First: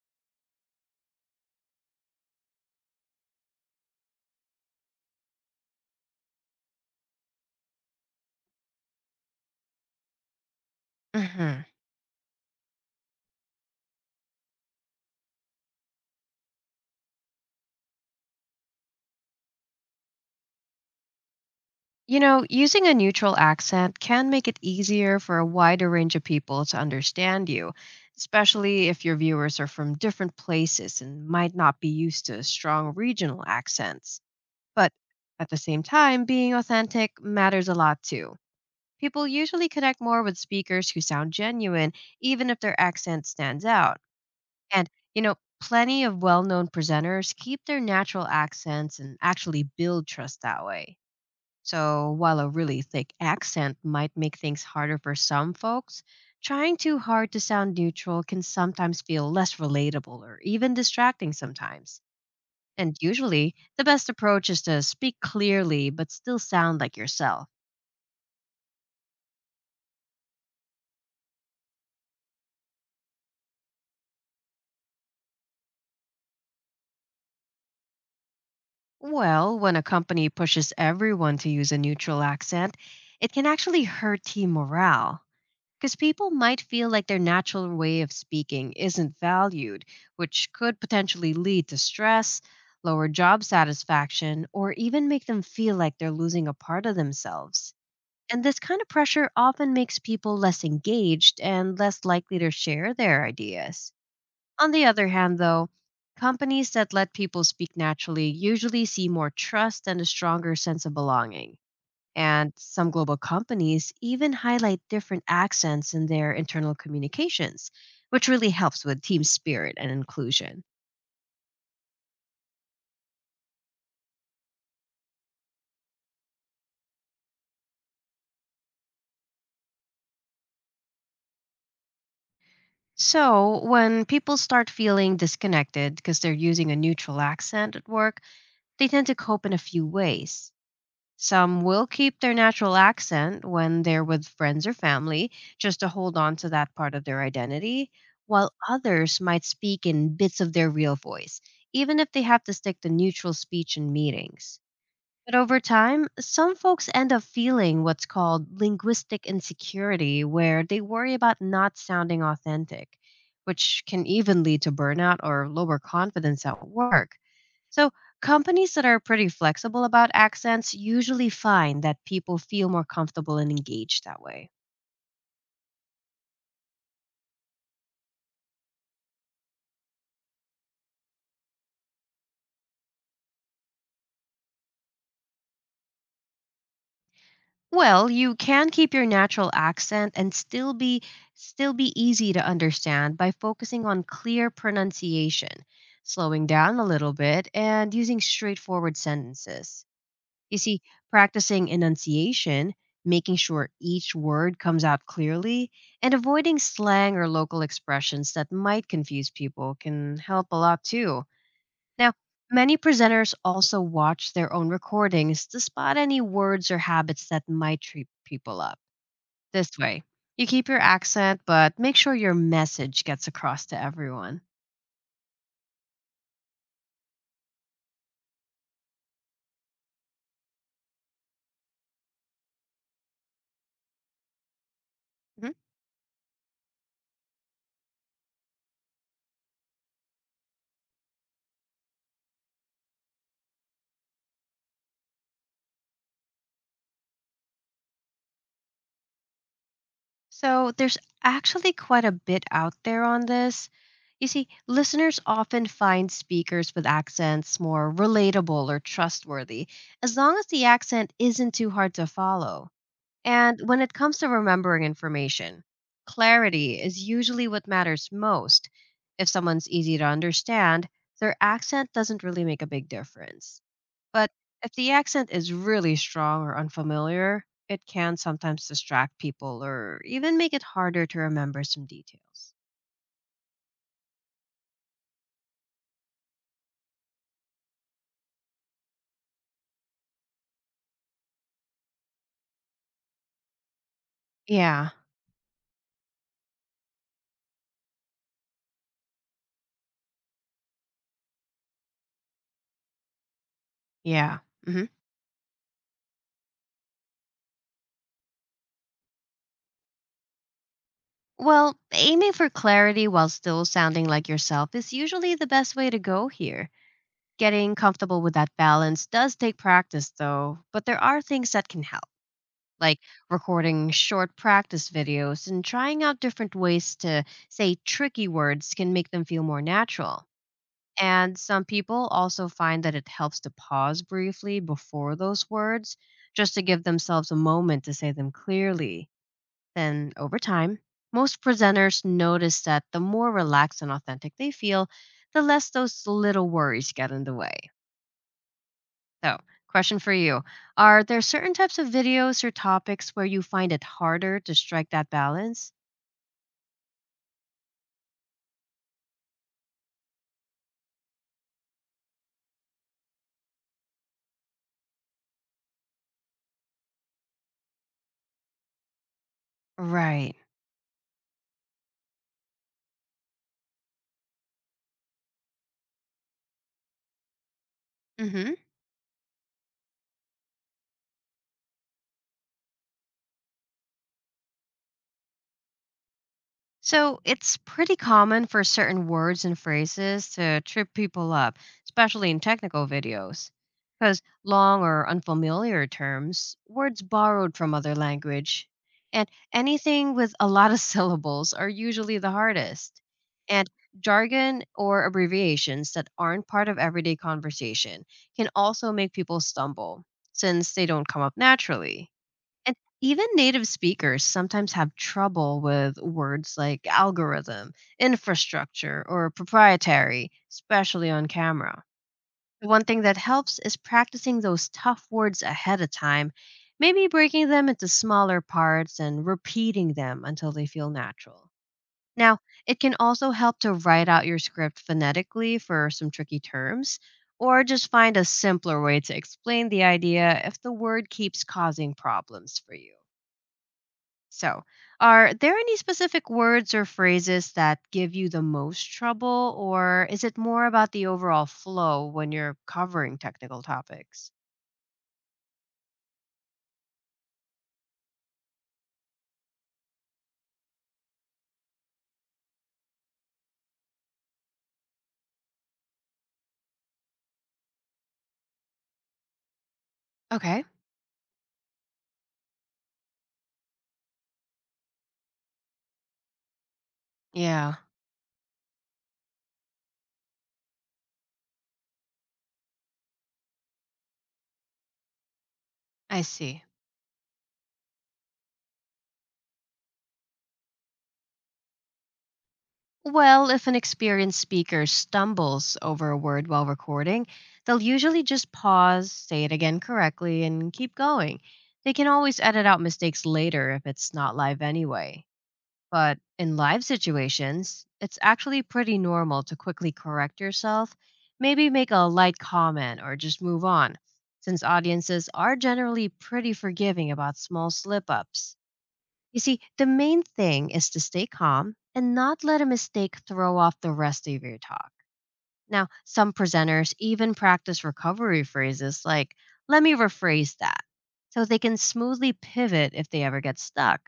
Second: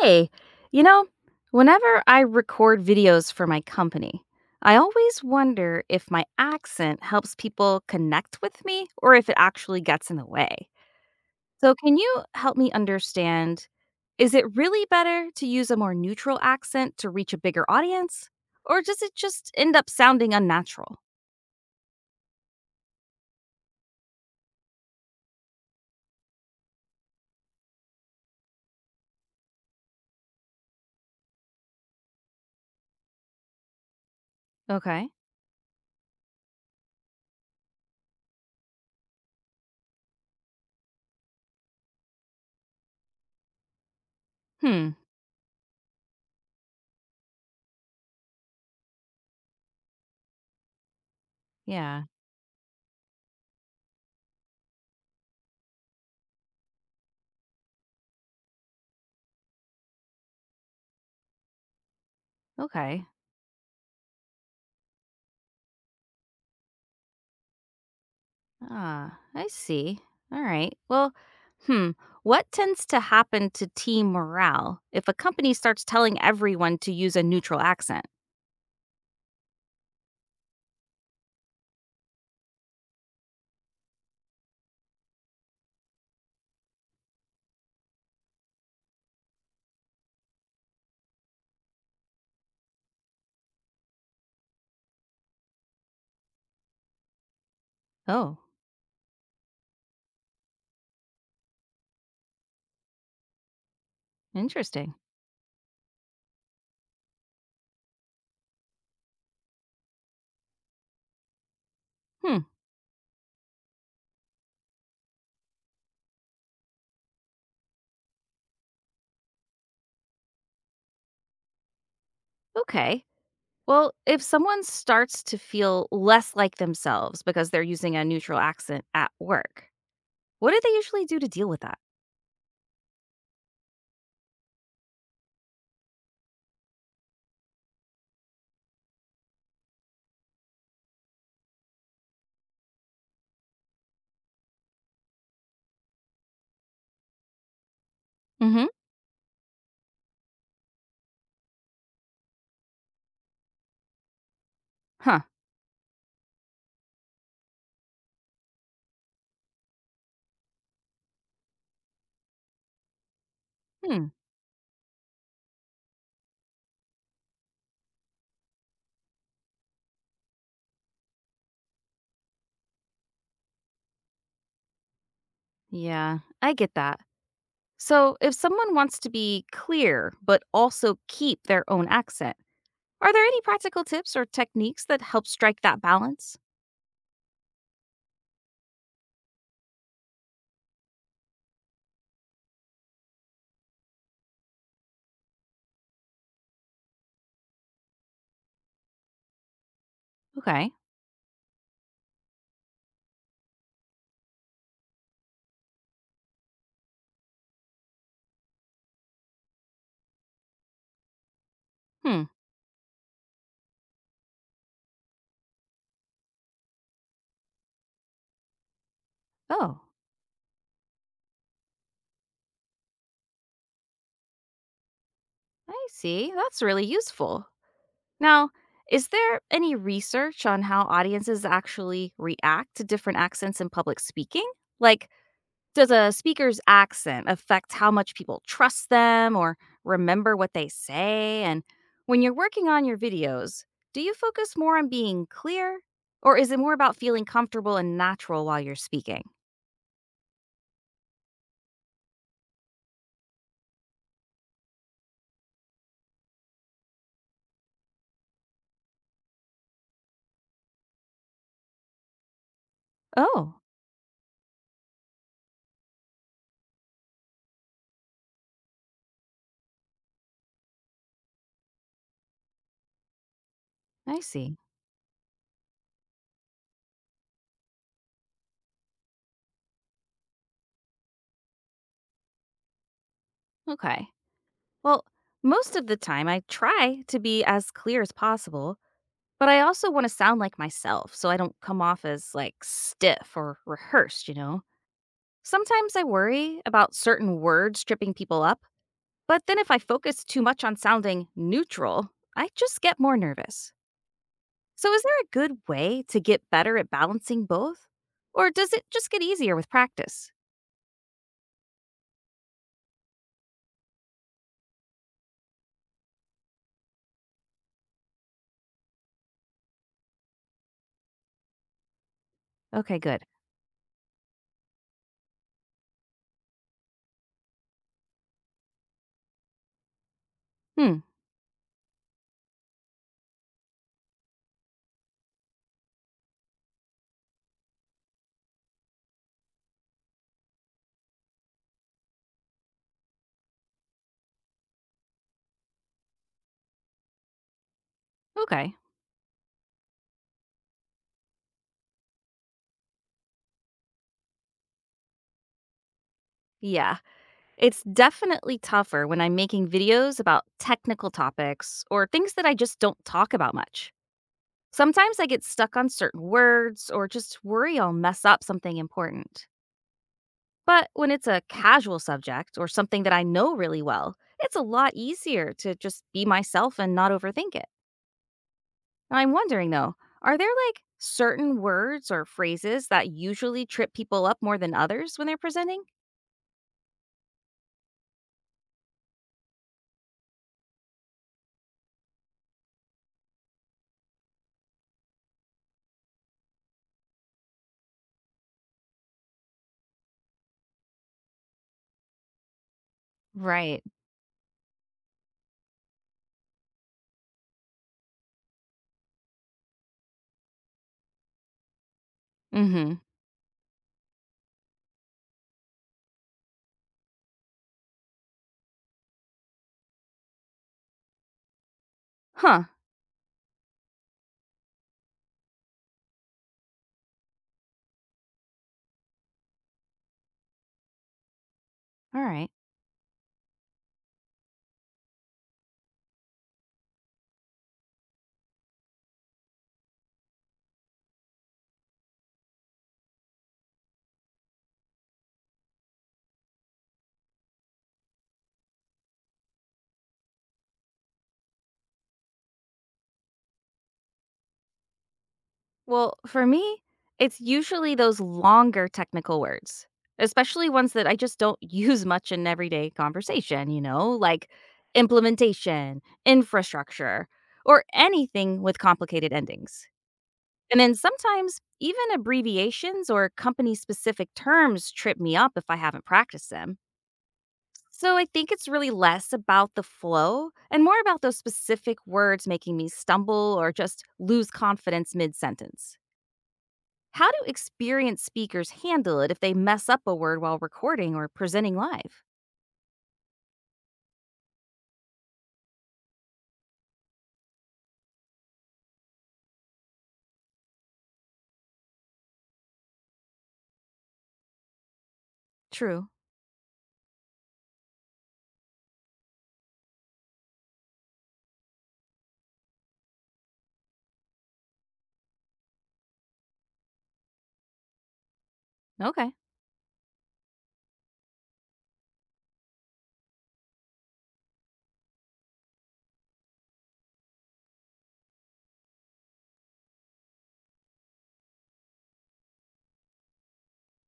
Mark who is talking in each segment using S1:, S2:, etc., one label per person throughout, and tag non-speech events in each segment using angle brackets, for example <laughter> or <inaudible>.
S1: Hey, you know, whenever I record videos for my company, I always wonder if my accent helps people connect with me or if it actually gets in the way.
S2: Mhm.
S1: So, can you help me understand? Is it really better to use a more neutral accent to reach a bigger audience? Or does it just end up sounding unnatural?
S2: Using a neutral accent can make it easier for a wider range of people to understand you, especially if your viewers are from different places and might not be used to strong regional accents. But
S1: Okay.
S2: at the same time, being authentic matters a lot too. People usually connect more with speakers who sound genuine, even if their accent stands out. And,
S1: Hmm.
S2: you know, plenty of well known presenters keep their natural accents and actually build trust that way.
S1: Yeah.
S2: So, while a really thick accent might make things harder for some folks, trying too hard to sound neutral can sometimes feel less relatable or even distracting sometimes. And
S1: Okay.
S2: usually, the best approach is to speak clearly but still sound like yourself.
S1: Ah, I see. All right. Well, hmm. What tends to happen to team morale if a company starts telling everyone to use a neutral accent?
S2: Well, when a company pushes everyone to use a neutral accent, it can actually hurt team morale, because people might feel like their natural way of speaking isn't valued, which could potentially lead to stress, lower job satisfaction, or even make them feel like they're losing a part of themselves.
S1: Oh,
S2: And this kind of pressure often makes people less engaged and less likely to share their ideas. On the
S1: interesting.
S2: other hand, though, companies that let people speak naturally usually see more trust and a stronger sense of belonging.
S1: Hmm.
S2: And some global companies even highlight different accents in their internal communications, which really helps with team spirit and inclusion.
S1: Okay. Well, if someone starts to feel less like themselves because they're using a neutral accent at work, what do they usually do to deal with that?
S2: So, when people start feeling disconnected because they're using a neutral accent at work, they tend to cope in a few ways. Some will keep their natural accent when they're with friends or family, just to hold on to that part of their identity, while
S1: Mm hmm.
S2: others might speak in bits of their real voice, even if they have to stick to neutral speech in meetings.
S1: Huh.
S2: But over time, some folks end up feeling what's called linguistic insecurity, where they worry about not sounding authentic, which can
S1: Hmm.
S2: even lead to burnout or lower confidence at work. So, companies that are pretty flexible about accents usually find that people feel more comfortable and engaged that way.
S1: Yeah, I get that. So if someone wants to be clear but also keep their own accent, are there any practical tips or techniques that help strike that balance?
S2: Well, you can keep your natural accent and still be easy to understand by focusing on clear pronunciation, slowing down a little bit and using straightforward sentences. You
S1: Okay.
S2: see, practicing enunciation, making sure each word comes out clearly, and avoiding slang or local expressions that might confuse people can help a lot too. Now,
S1: Hmm.
S2: many presenters also watch their own recordings to spot any words or habits that might trip people up. This
S1: Oh,
S2: way, you keep your accent, but make sure your message gets across to everyone.
S1: I see. That's really useful. Now, is there any research on how audiences actually react to different accents in public speaking? Like,
S2: Mhm.
S1: does a speaker's accent affect how much people trust them or remember what they say? And when you're working on your videos, do you focus more on being clear, or is it more about feeling comfortable and natural while you're speaking?
S2: So, there's actually quite a bit out there on this. You see, listeners often find speakers with accents more relatable or trustworthy, as long as the accent isn't too hard to follow. And
S1: Oh,
S2: when it comes to remembering information, clarity is usually what matters most. If someone's easy to understand, their accent doesn't really make a big difference.
S1: I
S2: But
S1: see.
S2: if the accent is really strong or unfamiliar, it can sometimes distract people or even make it harder to remember some details.
S1: Okay. Well, most of the time I try to be as clear as possible, but I also want to sound like myself so I don't come off as like stiff or rehearsed, you know?
S2: Yeah,
S1: Sometimes I worry about certain words tripping people up, but then if I focus too much on sounding neutral, I just get more nervous.
S2: yeah. hmm
S1: So is there a good way to get better at balancing both? Or does it just get easier with practice?
S2: Well, aiming for clarity while still sounding like yourself is usually the best way to go here. Getting comfortable with that balance does take practice, though, but there are things that can help,
S1: Okay,
S2: like
S1: good.
S2: recording short practice videos and trying out different ways to say tricky words can make them feel more natural.
S1: Hmm.
S2: And some people also find that it helps to pause briefly before those words just to give themselves a moment to say them clearly. Then, over time, most presenters notice that the more relaxed and authentic they feel, the less those little worries get in the way.
S1: Okay.
S2: So, question for you: are there certain types of videos or topics where you find it harder to strike that balance?
S1: Yeah. It's definitely tougher when I'm making videos about technical topics or things that I just don't talk about much. Sometimes I get stuck on certain words or just worry I'll mess up something important.
S2: Right.
S1: But when it's a casual subject or something that I know really well, it's a lot easier to just be myself and not overthink it.
S2: Mhm.
S1: And I'm wondering though, are there like certain words or phrases that usually trip people up more than others when they're presenting?
S2: So it's pretty common for certain words and phrases to trip people up, especially in technical videos. Because long or unfamiliar terms, words borrowed from other language, and anything with a lot of <laughs> syllables are usually the hardest. And
S1: Right.
S2: jargon or abbreviations that aren't part of everyday conversation can also make people stumble since they don't come up naturally.
S1: Mm
S2: And
S1: hmm.
S2: even native speakers sometimes have trouble with words like algorithm, infrastructure, or proprietary, especially on camera.
S1: Huh.
S2: One thing that helps is practicing those tough words ahead of time, maybe breaking them into smaller parts and repeating them until they feel natural.
S1: All
S2: Now,
S1: right.
S2: it can also help to write out your script phonetically for some tricky terms, or just find a simpler way to explain the idea if the word keeps causing problems for you. So, are there any specific words or phrases that give you the most trouble, or is it more about the overall flow when you're covering technical topics?
S1: Well, for me, it's usually those longer technical words, especially ones that I just don't <laughs> use much in everyday conversation, like implementation, infrastructure, or anything with complicated endings.
S2: Okay.
S1: And then sometimes even abbreviations or company specific terms trip me up if I haven't practiced them.
S2: Yeah,
S1: So I think it's really less about the flow and more about those specific words making me stumble or just lose confidence mid sentence.
S2: I see.
S1: How do experienced speakers handle it if they mess up a word while recording or presenting live?
S2: Well, if an experienced speaker stumbles over a word while recording, they'll usually just pause, say it again correctly, and keep going. They can always edit out mistakes later if it's not live anyway.
S1: True.
S2: But in live situations, it's actually pretty normal to quickly correct yourself, maybe make a light comment or just move on, since audiences are generally pretty forgiving about small slip ups.
S1: Okay.
S2: You see, the main thing is to stay calm and not let a mistake throw off the rest of your talk. Now, some presenters even practice recovery phrases like, let me rephrase that, so they can smoothly pivot if they ever get stuck.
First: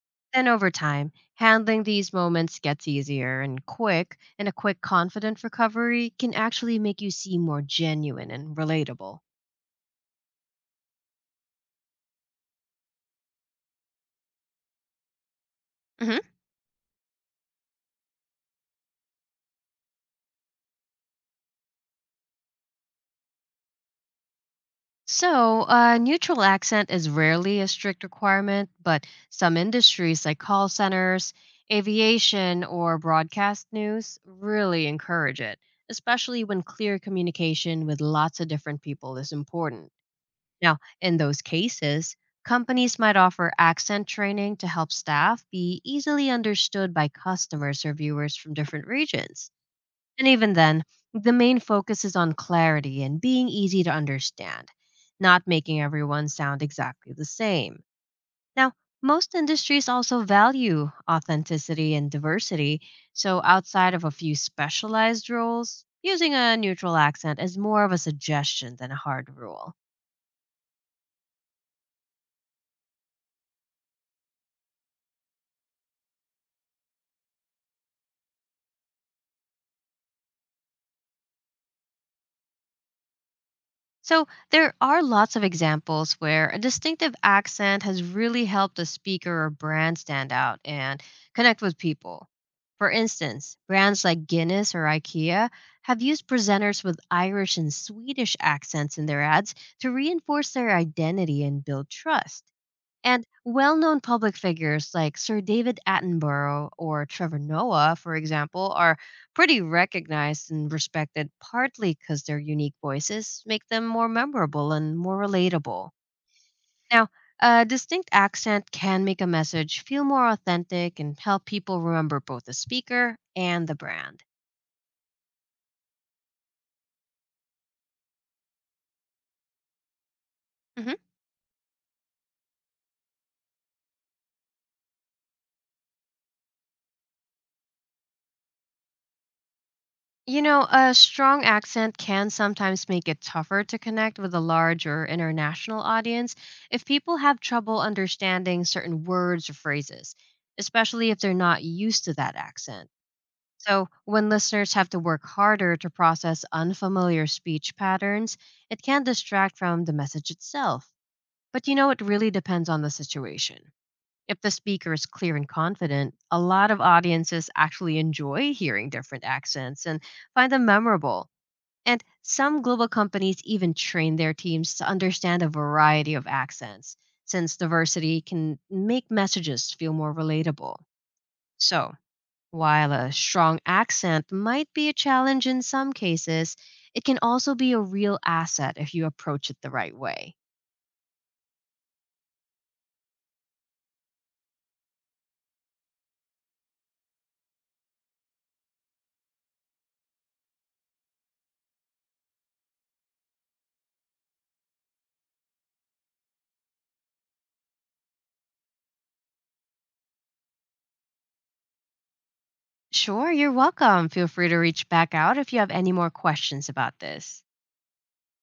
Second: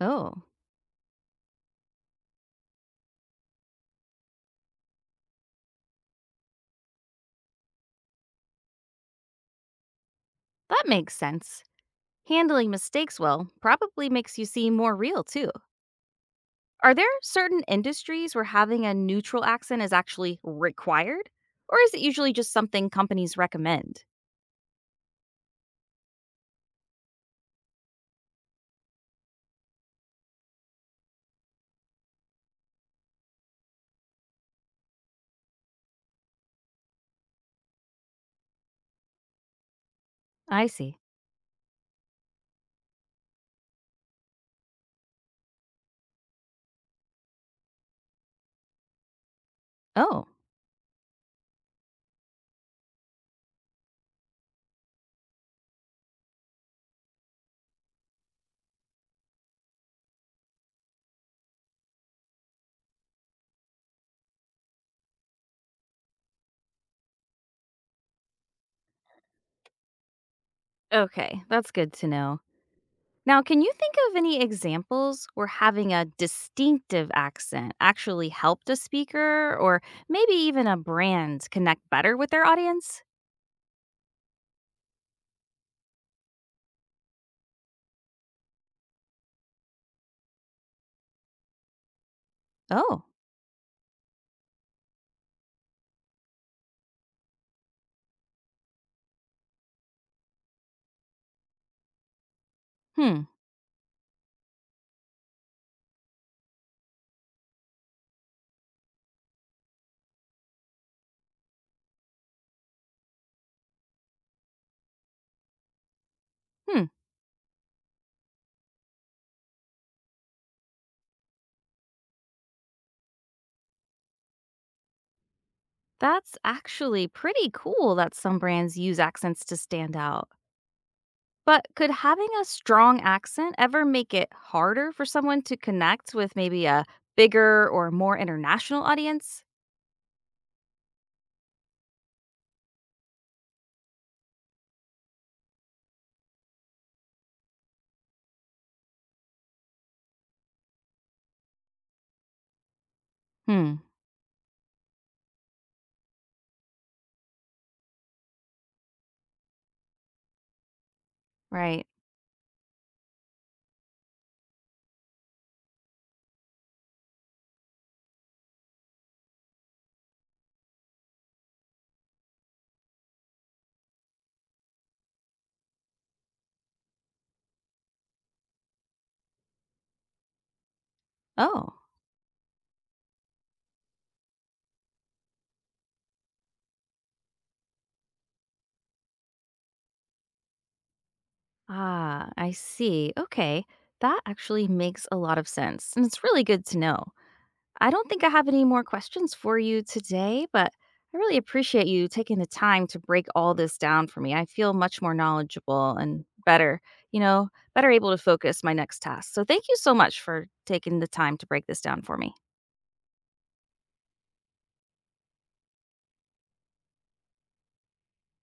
S1: Oh,
S2: Then over time, handling these moments gets easier and quick, and a quick, confident recovery can actually make you seem more genuine and relatable.
S1: that makes sense. Handling mistakes well probably makes you seem more real, too.
S2: hmm
S1: Are there certain industries where having a neutral accent is actually required? Or is it usually just something companies recommend?
S2: So, a neutral accent is rarely a strict requirement, but some industries like call centers, aviation, or broadcast news really encourage it, especially when clear communication with lots of different people is important.
S1: I
S2: Now,
S1: see.
S2: in those cases, companies might offer accent training to help staff be easily understood by customers or viewers from different regions.
S1: Oh,
S2: And even then, the main focus is on clarity and being easy to understand, not making everyone sound exactly the same. Now, most industries also value authenticity and diversity, so outside of a few specialized roles, using a neutral accent is more of a suggestion than a hard rule.
S1: okay. That's good to know. Now, can you think of any examples where having a distinctive accent actually helped a speaker or maybe even a brand connect better with their audience?
S2: So, there are lots of examples where a distinctive accent has really helped a speaker or brand stand out and connect with people. For
S1: Oh,
S2: instance, brands like Guinness or IKEA have used presenters with Irish and Swedish accents in their ads to reinforce their identity and build trust.
S1: hmm,
S2: And well known public figures like Sir David Attenborough or Trevor Noah, for example, are pretty recognized and respected partly because their unique voices make them more memorable and more relatable.
S1: hmm.
S2: Now, a distinct accent can make a message feel more authentic and help people remember both the speaker and the brand.
S1: That's actually pretty cool that some brands use accents to stand out. But could having a strong accent ever make it harder for someone to connect with maybe a bigger or more international audience?
S2: A strong accent can sometimes make it tougher to connect with a large or international audience if people have trouble understanding certain words or phrases, especially if they're not used to that accent.
S1: Hmm,
S2: So, when listeners have to work harder to process unfamiliar speech patterns, it can distract from the message itself. But you
S1: right.
S2: know, it really depends on the situation. If the speaker is clear and confident, a lot of audiences actually enjoy hearing different accents and find them memorable. And some global companies even train their teams to understand a variety of accents, since diversity can make messages feel more relatable.
S1: Oh,
S2: So, while a strong accent might be a challenge in some cases, it can also be a real asset if you approach it the right way.
S1: ah, I see. Okay. That actually makes a lot of sense. And it's really good to know. I don't think I have any more questions for you today, but I really appreciate you taking the time to break all this down for me. I feel much more knowledgeable and better, you know, better able to focus my next task. So thank you so much for taking the time to break this down for me.
S2: Sure, you're welcome. Feel free to reach back out if you have any more questions about this.